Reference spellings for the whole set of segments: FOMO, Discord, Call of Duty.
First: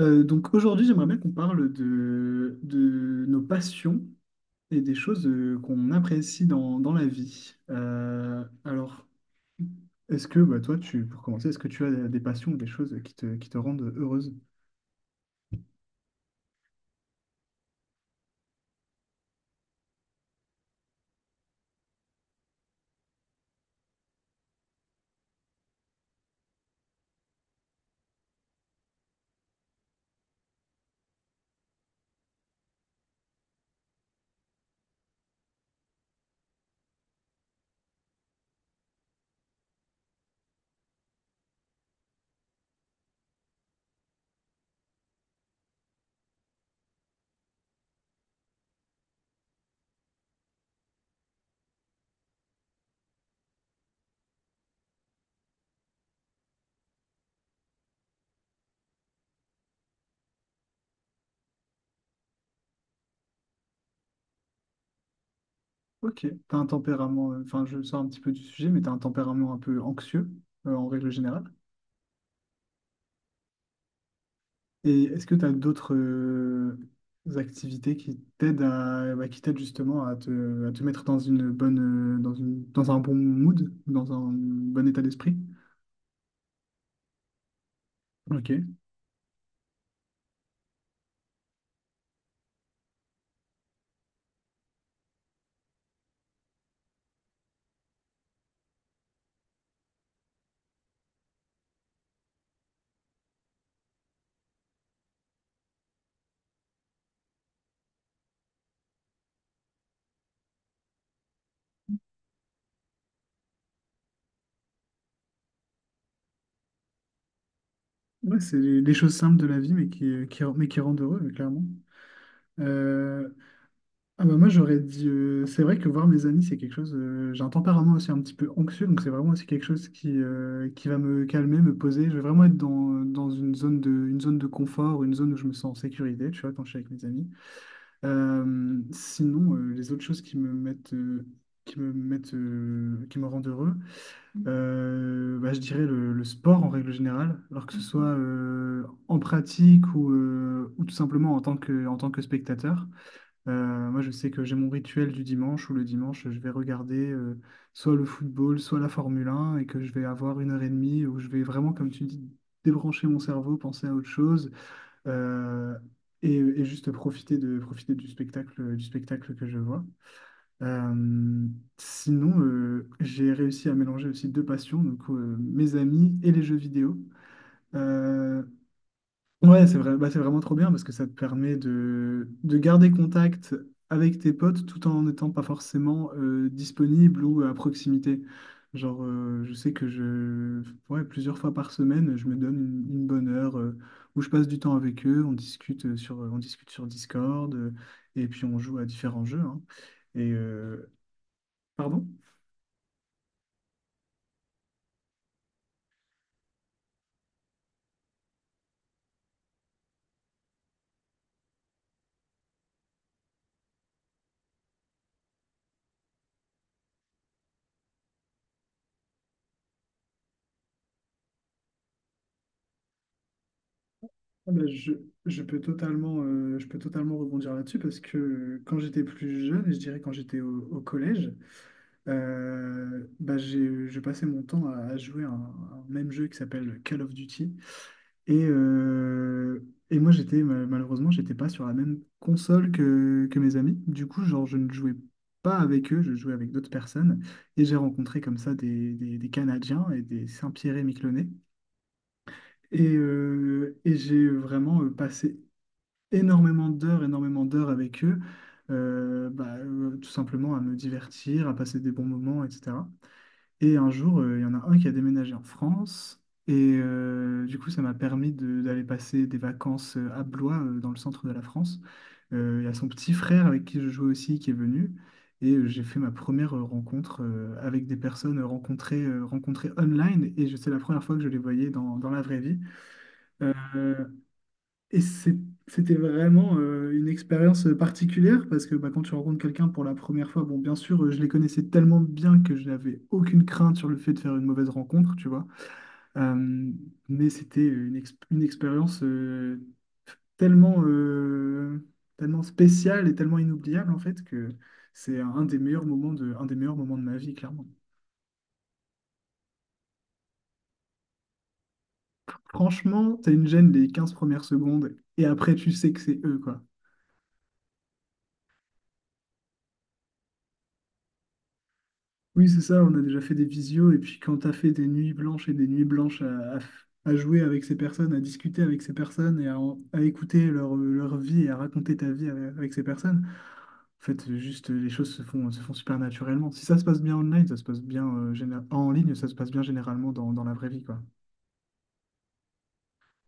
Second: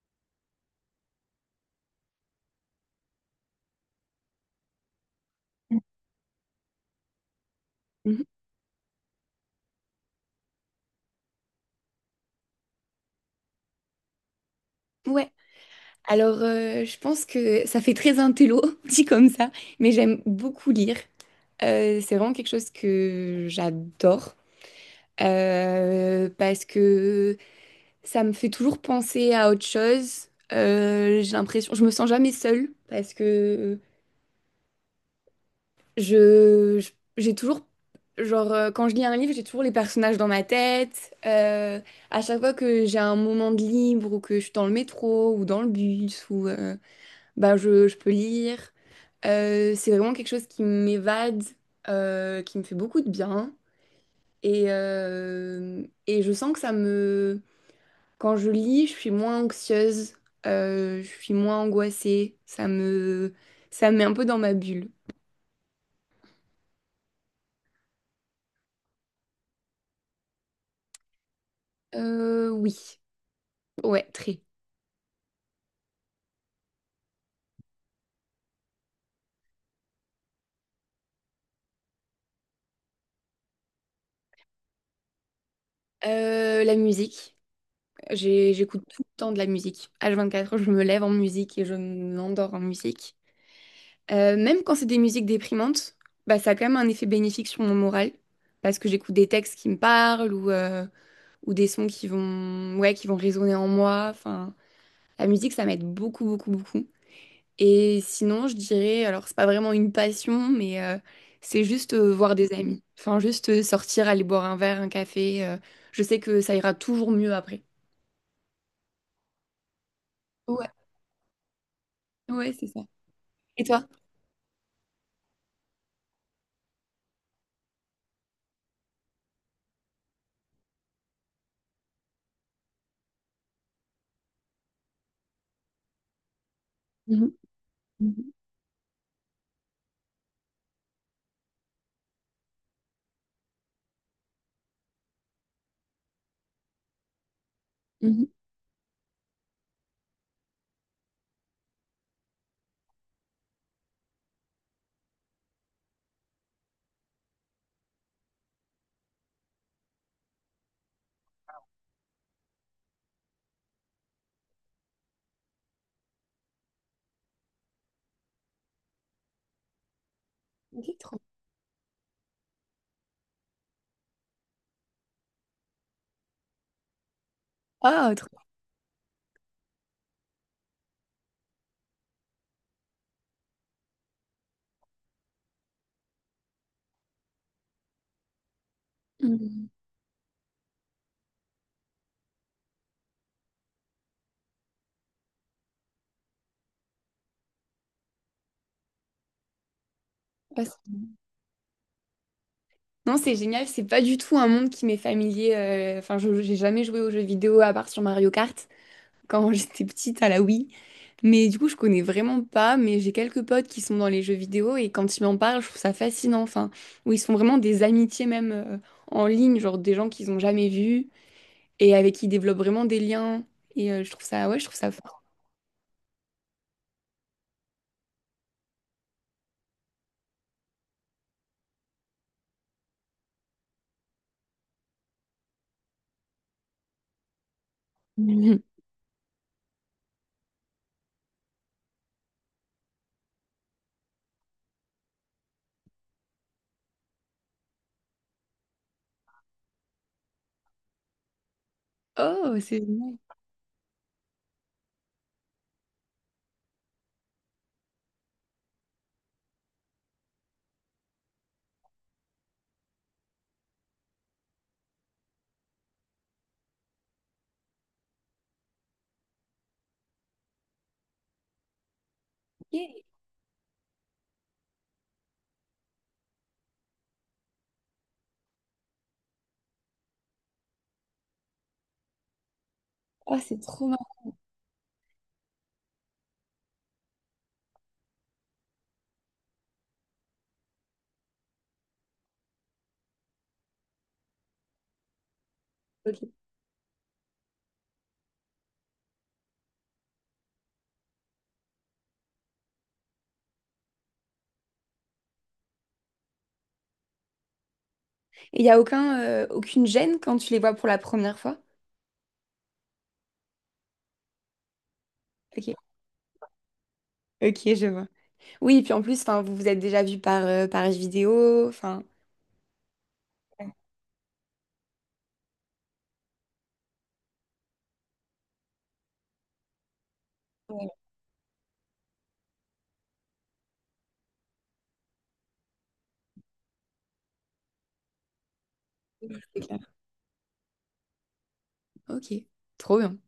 Donc aujourd'hui, j'aimerais bien qu'on parle de nos passions et des choses qu'on apprécie dans la vie. Mhm. Alors, est-ce que bah, toi, pour commencer, est-ce que tu as des passions ou des choses qui te rendent heureuse? Ouais, alors je pense que ça fait très intello, dit comme ça, mais j'aime beaucoup lire. C'est vraiment quelque chose que j'adore parce que ça me fait toujours penser à autre chose. J'ai l'impression, je me sens jamais seule parce que je, je- j'ai toujours, genre, quand je lis un livre, j'ai toujours les personnages dans ma tête. À chaque fois que j'ai un moment de libre ou que je suis dans le métro ou dans le bus ou. Bah, je peux lire. C'est vraiment quelque chose qui m'évade, qui me fait beaucoup de bien. Et je sens que ça me... Quand je lis, je suis moins anxieuse, je suis moins angoissée. Ça me met un peu dans ma bulle. Ok, t'as un tempérament, enfin je sors un petit peu du sujet, mais t'as un tempérament un peu anxieux en règle générale. Oui, ouais, très. Et est-ce que tu as d'autres activités qui t'aident à, bah, qui t'aident justement à te mettre dans une bonne, dans un bon mood, dans un bon état d'esprit? La musique. Ok. J'écoute tout le temps de la musique. H24, je me lève en musique et je m'endors en musique. Même quand c'est des musiques déprimantes, bah, ça a quand même un effet bénéfique sur mon moral, parce que j'écoute des textes qui me parlent ou des sons qui vont, ouais, qui vont résonner en moi. Enfin, la musique, ça m'aide beaucoup, beaucoup, beaucoup. Et sinon, je dirais, alors c'est pas vraiment une passion, mais c'est juste voir des amis. Enfin, juste sortir, aller boire un verre, un café. Je sais que ça ira toujours mieux après. Ouais, c'est les choses simples de la vie, mais mais Ouais, qui rendent heureux, clairement. ouais, c'est ça. Euh, Et toi? ah bah moi, j'aurais dit, c'est vrai que voir mes amis, c'est quelque chose. J'ai un tempérament aussi un petit peu anxieux, donc c'est vraiment aussi quelque chose qui va me calmer, me poser. Je vais vraiment être dans une zone de confort, une zone où je me sens en sécurité, tu vois, quand je suis avec mes amis. Mhm, mhm, Sinon, les autres choses qui me mettent, qui me rendent heureux, bah, je dirais le sport en règle générale, alors que ce soit Mhm. mhm. euh, en pratique ou tout simplement en tant que spectateur. Moi, je sais que j'ai mon rituel du dimanche où le dimanche, je vais regarder soit le football, soit la Formule 1 et que je vais avoir 1 heure et demie où je vais vraiment, comme tu dis, débrancher mon cerveau, penser à autre chose, euh, et juste profiter du spectacle que je vois. Ok, trop. Euh, sinon, j'ai réussi à mélanger aussi deux passions, donc mes amis et les jeux vidéo. Ah, trop. Euh, Ouais, c'est vrai, bah, c'est vraiment trop bien parce que ça te permet de garder contact avec tes potes tout en n'étant pas forcément disponible ou à proximité. Genre, je Mhm. sais que je, ouais, plusieurs fois par semaine, je me donne une bonne heure où je passe du temps avec eux, on discute on discute sur Discord. Euh, et puis on joue à différents jeux, hein. et Passe. Pardon? Non, c'est génial, c'est pas du tout un monde qui m'est familier. Enfin, j'ai jamais joué aux jeux vidéo à part sur Mario Kart quand j'étais petite à la Wii. Mais du coup, je connais vraiment pas, mais j'ai quelques potes qui sont dans les jeux vidéo et quand ils m'en parlent, je trouve ça fascinant. Enfin, où ils se font vraiment des amitiés même en ligne, genre des gens qu'ils ont jamais vus et avec qui ils développent vraiment des liens. Et je trouve ça, Ah ouais, je bah, trouve ça fort. Je peux totalement rebondir là-dessus parce que quand j'étais plus jeune, et je dirais quand j'étais au collège, bah, j'ai passé mon temps à jouer à un même jeu qui s'appelle Call of Duty. Et, euh, et moi, j'étais malheureusement, j'étais pas sur la même console que mes amis. Du coup, genre, je ne jouais pas avec eux, je jouais avec d'autres personnes. Et j'ai rencontré comme ça des Canadiens et des Saint-Pierre-et-Miquelonais. Oh, c'est génial. Et j'ai vraiment passé énormément d'heures avec eux, tout simplement à me divertir, à passer des bons moments, etc. Et un jour, il y en a un qui a déménagé en France. Et du coup, ça m'a permis d'aller passer des vacances à Blois, dans le centre de la France. Il y a son Ok. petit frère avec qui je jouais aussi qui est venu. Et j'ai fait ma première rencontre avec des personnes rencontrées, rencontrées online. Et c'est la première fois que je les voyais dans la vraie vie. Oh, c'est trop Euh, marrant. et c'est- C'était vraiment une expérience particulière parce que bah, quand tu rencontres quelqu'un pour la première fois, bon, bien sûr, je les connaissais tellement bien que je n'avais aucune crainte sur le fait de faire une mauvaise rencontre, tu vois. Ok. Et Euh, mais c'était une expérience tellement, euh, tellement spéciale et tellement inoubliable en fait que c'est un des meilleurs moments de ma vie, clairement. il n'y a aucun, aucune gêne quand tu les vois pour la première fois? Franchement, t'as une gêne les 15 premières secondes et après, tu Ok. sais que c'est eux, quoi. Ok, je vois. Oui, puis en plus, enfin, vous vous êtes déjà vu par page vidéo, enfin, Oui, c'est ça, on a déjà fait des visios, et puis quand t'as fait des nuits blanches et des nuits blanches à jouer avec ces personnes, à discuter avec ces personnes, et à écouter leur, Ouais. leur vie et à raconter ta vie avec ces personnes, en fait, juste les choses se font super naturellement. Si ça se passe bien online, ça se passe bien en ligne, ça se passe C'est bien clair. généralement dans la vraie vie, quoi. Ok, trop bien.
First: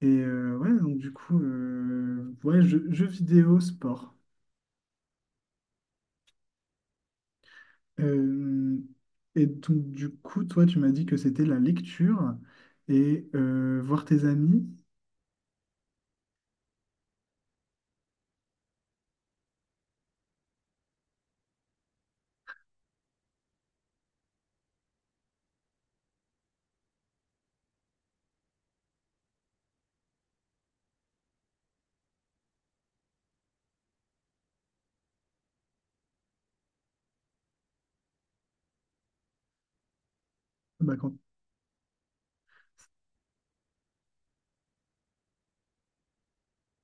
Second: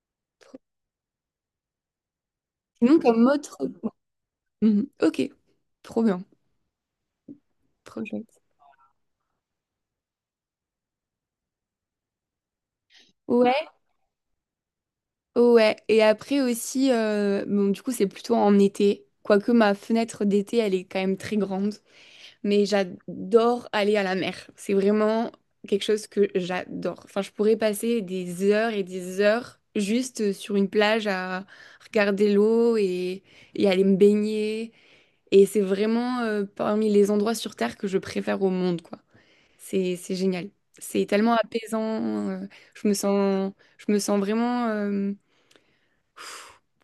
Et euh, Trop- ouais, donc du coup, euh, ouais, jeux, Sinon, jeux comme autre... vidéo, sport. Mhm. Ok, trop bien. Trop chouette. Euh, et donc, toi, tu m'as dit que c'était la lecture et Ouais, voir tes amis. ouais. Et après aussi, bon, du coup, c'est plutôt en été. Quoique ma fenêtre d'été, elle est quand même très grande. Mais j'adore aller à la mer. C'est vraiment quelque chose que j'adore. Enfin, je pourrais passer des heures et des heures juste sur une plage à regarder l'eau et aller me baigner. Et c'est vraiment parmi les endroits sur Terre que je préfère au monde, quoi. C'est génial. Bah, C'est quand- tellement apaisant. Je me sens, je me sens vraiment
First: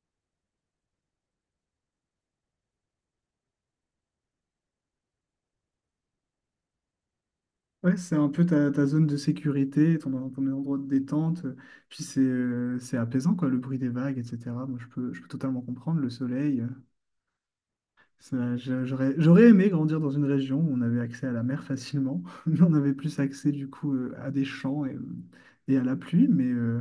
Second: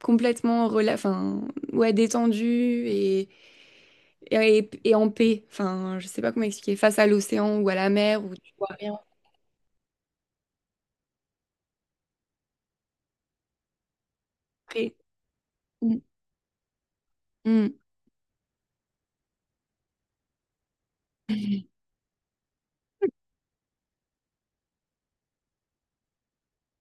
complètement rela enfin, ouais, détendue et en paix. Enfin, je sais pas comment expliquer. Face à l'océan ou à la Ouais, c'est mer un où peu tu vois ta, ta rien zone de sécurité, ton, ton endroit de détente. Puis c'est apaisant, quoi, le bruit des vagues, etc. Moi, après. Je peux totalement comprendre Mm. le soleil. Mm. J'aurais, j'aurais aimé grandir dans une région où on avait accès à la mer facilement. Mais on avait plus accès, du coup, à des champs et à la pluie. Mais, euh,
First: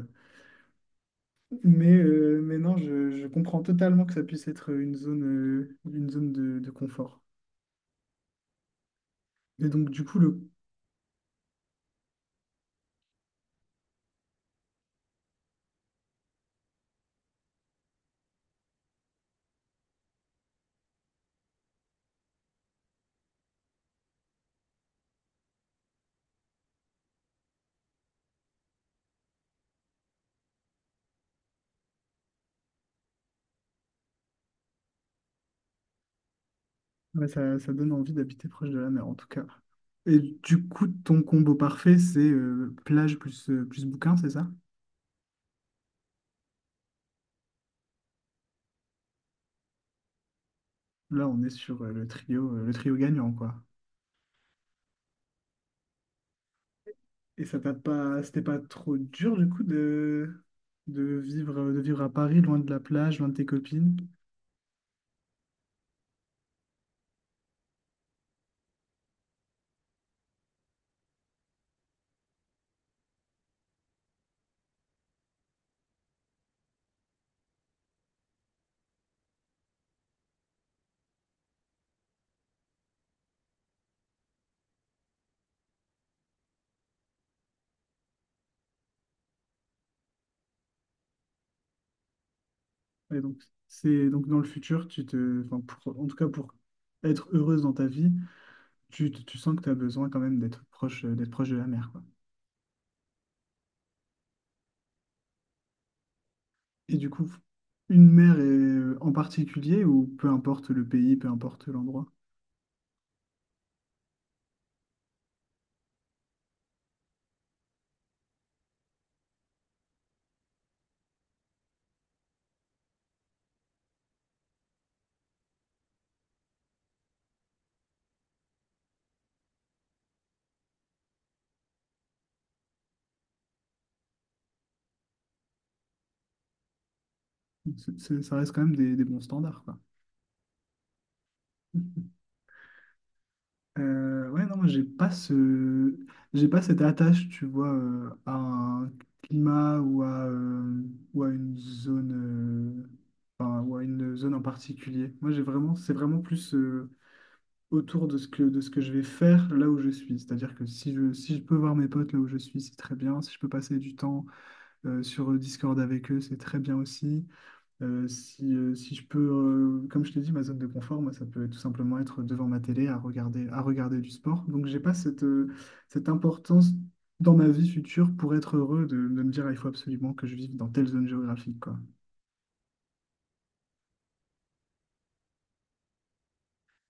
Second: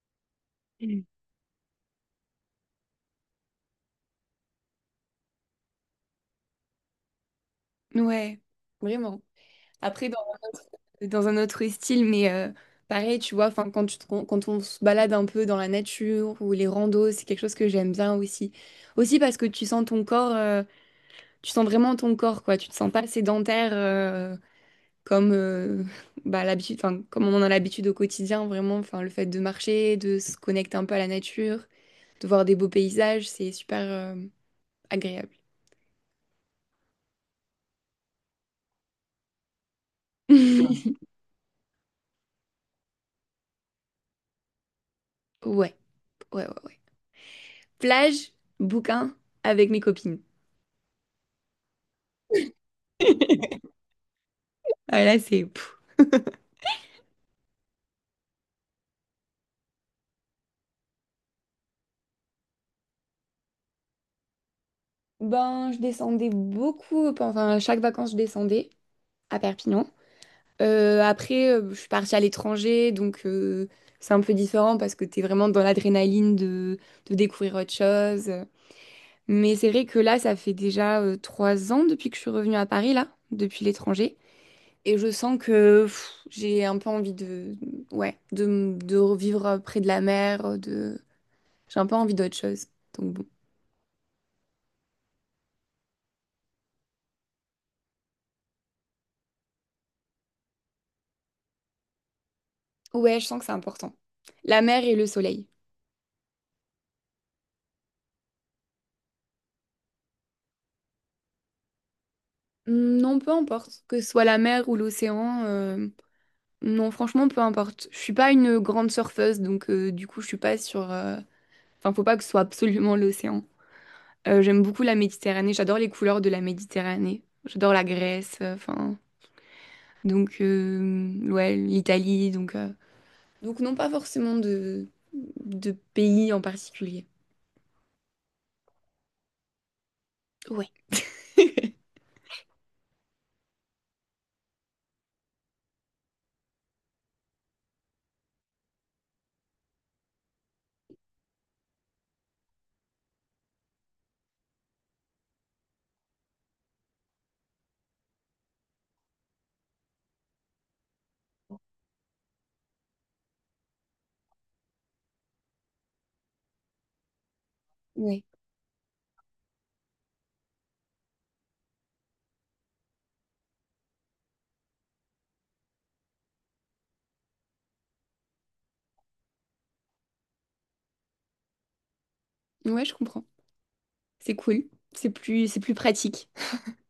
mais, euh, Mais non, je comprends totalement que ça puisse être une zone de confort. Ouais, vraiment. Et donc, du Après, dans, coup, le dans un autre style, mais pareil, tu vois, enfin, quand quand on se balade un peu dans la nature ou les randos, c'est quelque chose que j'aime bien aussi. Aussi parce que tu sens ton corps, tu sens vraiment ton corps, quoi. Tu te sens pas sédentaire. Comme bah, l'habitude, enfin, comme on en a l'habitude au quotidien, vraiment, enfin, le fait de marcher, de se connecter un peu à la nature, de voir des beaux paysages, c'est super agréable. Ouais, ça donne envie d'habiter proche de la mer, en tout cas. Et du coup, ton combo parfait, c'est plage plus, plus bouquin, c'est ça? Ouais, ouais, ouais, ouais. Plage, bouquin, avec mes copines. Là, on est sur le trio gagnant, quoi. Ah, là, c'est... pff. Et ça t'a pas, c'était pas trop dur, du coup, de vivre à Paris, loin de la plage, loin de tes copines. Ben, je descendais beaucoup, enfin, à chaque vacances, je descendais à Perpignan. Après, je suis partie à l'étranger, donc c'est un peu différent parce que t'es vraiment dans l'adrénaline de découvrir autre chose. Mais c'est vrai que là, ça fait déjà 3 ans depuis que je suis revenue à Paris, là, depuis l'étranger. Et je sens que pff, j'ai un peu envie ouais, de revivre près de la mer, de... J'ai un peu envie d'autre chose. Donc Et bon. donc, donc, dans le futur, enfin, en tout cas, pour être heureuse dans ta vie, tu sens que tu as besoin quand même d'être proche de la mer, quoi. Ouais, je sens que c'est important. La mer et le soleil. Et du coup, en particulier, ou peu importe le pays, peu importe l'endroit, Hmm, non, peu importe. Que ce soit la mer ou l'océan. Non, franchement, peu importe. Je suis pas une grande surfeuse, donc du coup, je suis pas enfin, faut pas que ce soit absolument l'océan. J'aime beaucoup la Méditerranée, j'adore les couleurs de la Méditerranée. J'adore la Grèce, enfin. Donc, ouais, l'Italie. Donc, non, pas forcément de pays en particulier. Ça reste quand même des bons standards, quoi. Ouais. Ouais, non, moi, j'ai pas ce. J'ai pas cette attache, tu vois, à un climat ou à une zone, euh, enfin, ou à une zone en particulier. Moi, j'ai vraiment, c'est vraiment plus autour de ce que je vais faire là où je suis. C'est-à-dire que si je, si je peux voir mes potes là où je suis, c'est très bien. Si je peux passer du temps sur Discord avec eux, c'est très bien aussi. Ouais. Si je peux, comme je t'ai dit, ma zone de confort, moi, ça peut tout simplement être devant ma télé à regarder du sport. Donc, j'ai pas cette, cette importance dans ma vie future pour être heureux de me dire, ah, il faut absolument que je vive dans telle zone géographique, quoi. Ouais, je comprends. C'est cool. C'est plus pratique.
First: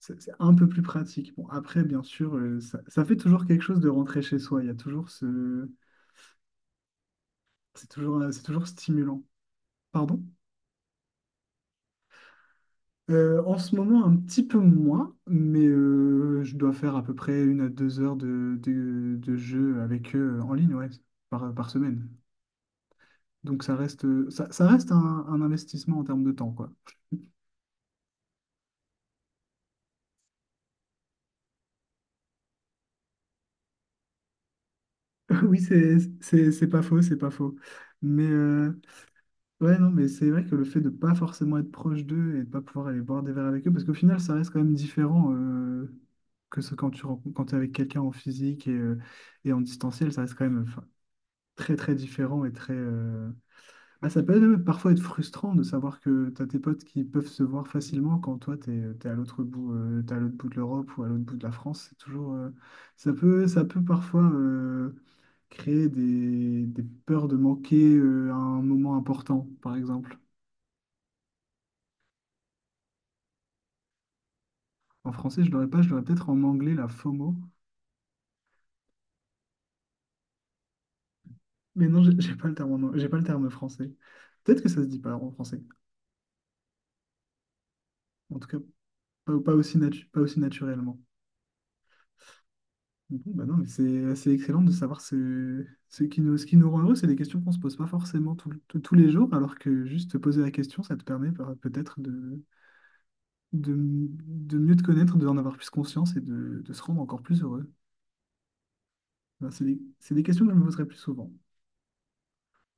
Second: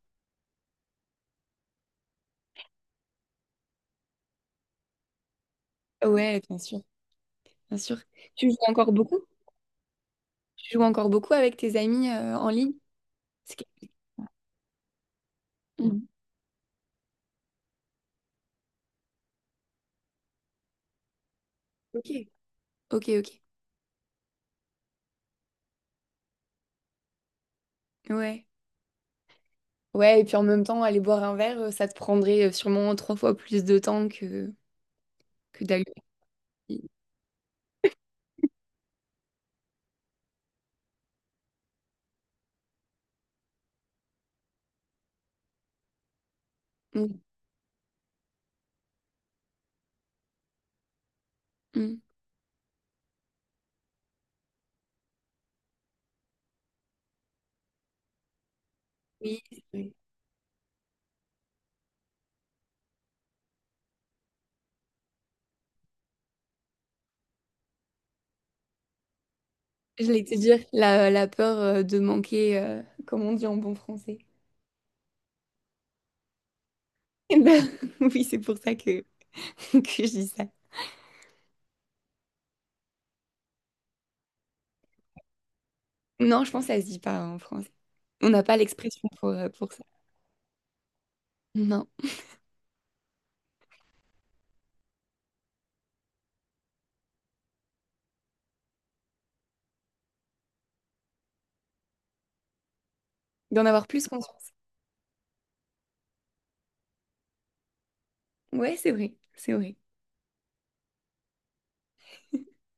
C'est un peu plus pratique. Bon, après, bien sûr, ça, ça fait toujours quelque chose de rentrer chez soi. Il y a toujours ce. Ouais, bien sûr, bien sûr. C'est Tu joues toujours encore beaucoup? stimulant. Pardon? Tu joues encore beaucoup avec tes amis en ligne? C'est En que- ce moment, un petit peu moins, mais Mhm. Je dois faire à peu près 1 à 2 heures de jeu avec eux en ligne, ouais, par, par semaine. Ok, ok, ok. Donc ça reste, ça, ça reste un investissement en termes de temps, quoi. Ouais. Ouais, et puis en même temps, aller boire un verre, ça te prendrait sûrement trois fois plus de temps que, Oui, que d'aller c'est pas Oui, faux, c'est pas faux. Mais ouais, non, mais c'est vrai que le fait de pas forcément être proche d'eux et de pas pouvoir aller boire des verres avec eux, parce qu'au final, ça reste quand même différent que ce quand tu rencontres, quand t'es avec quelqu'un en physique et en distanciel, ça reste quand même, très très mm. différent et très. Ah, ça peut même parfois être frustrant de savoir que tu as tes potes qui peuvent se voir facilement quand toi tu es, à Oui, l'autre bout, oui. T'es à l'autre bout de l'Europe ou à l'autre bout de la France. C'est toujours, ça peut parfois créer des peurs de manquer un moment important, par exemple. J'allais te dire la peur de manquer, comme on dit en bon français. En français, je l'aurais pas, je l'aurais peut-être en anglais, la FOMO. Eh ben, oui, c'est pour ça que, que je dis ça. Mais non, j'ai pas le terme, j'ai pas le terme français. Peut-être que ça se dit pas en français. Non, je pense que ça se dit pas en français. On En n'a tout cas, pas l'expression pour, pas, euh, pas pour aussi, ça. Pas aussi naturellement. Non. Bon, bah non, mais c'est excellent de savoir ce, ce qui nous rend heureux. C'est des questions qu'on se pose pas forcément tous les jours, alors que juste te poser la question, ça te permet peut-être D'en avoir plus conscience. de mieux te connaître, d'en avoir plus conscience et de se rendre encore plus heureux. Ouais, c'est vrai, Ben, c'est vrai. C'est des questions que je me poserai plus souvent.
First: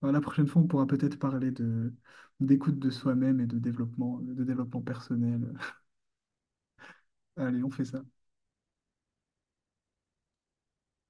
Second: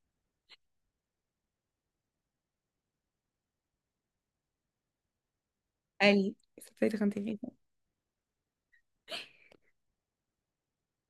Ben, la prochaine fois, on pourra peut-être parler de, d'écoute de soi-même et de développement personnel. Allez, ça peut être intéressant. Allez, on fait ça.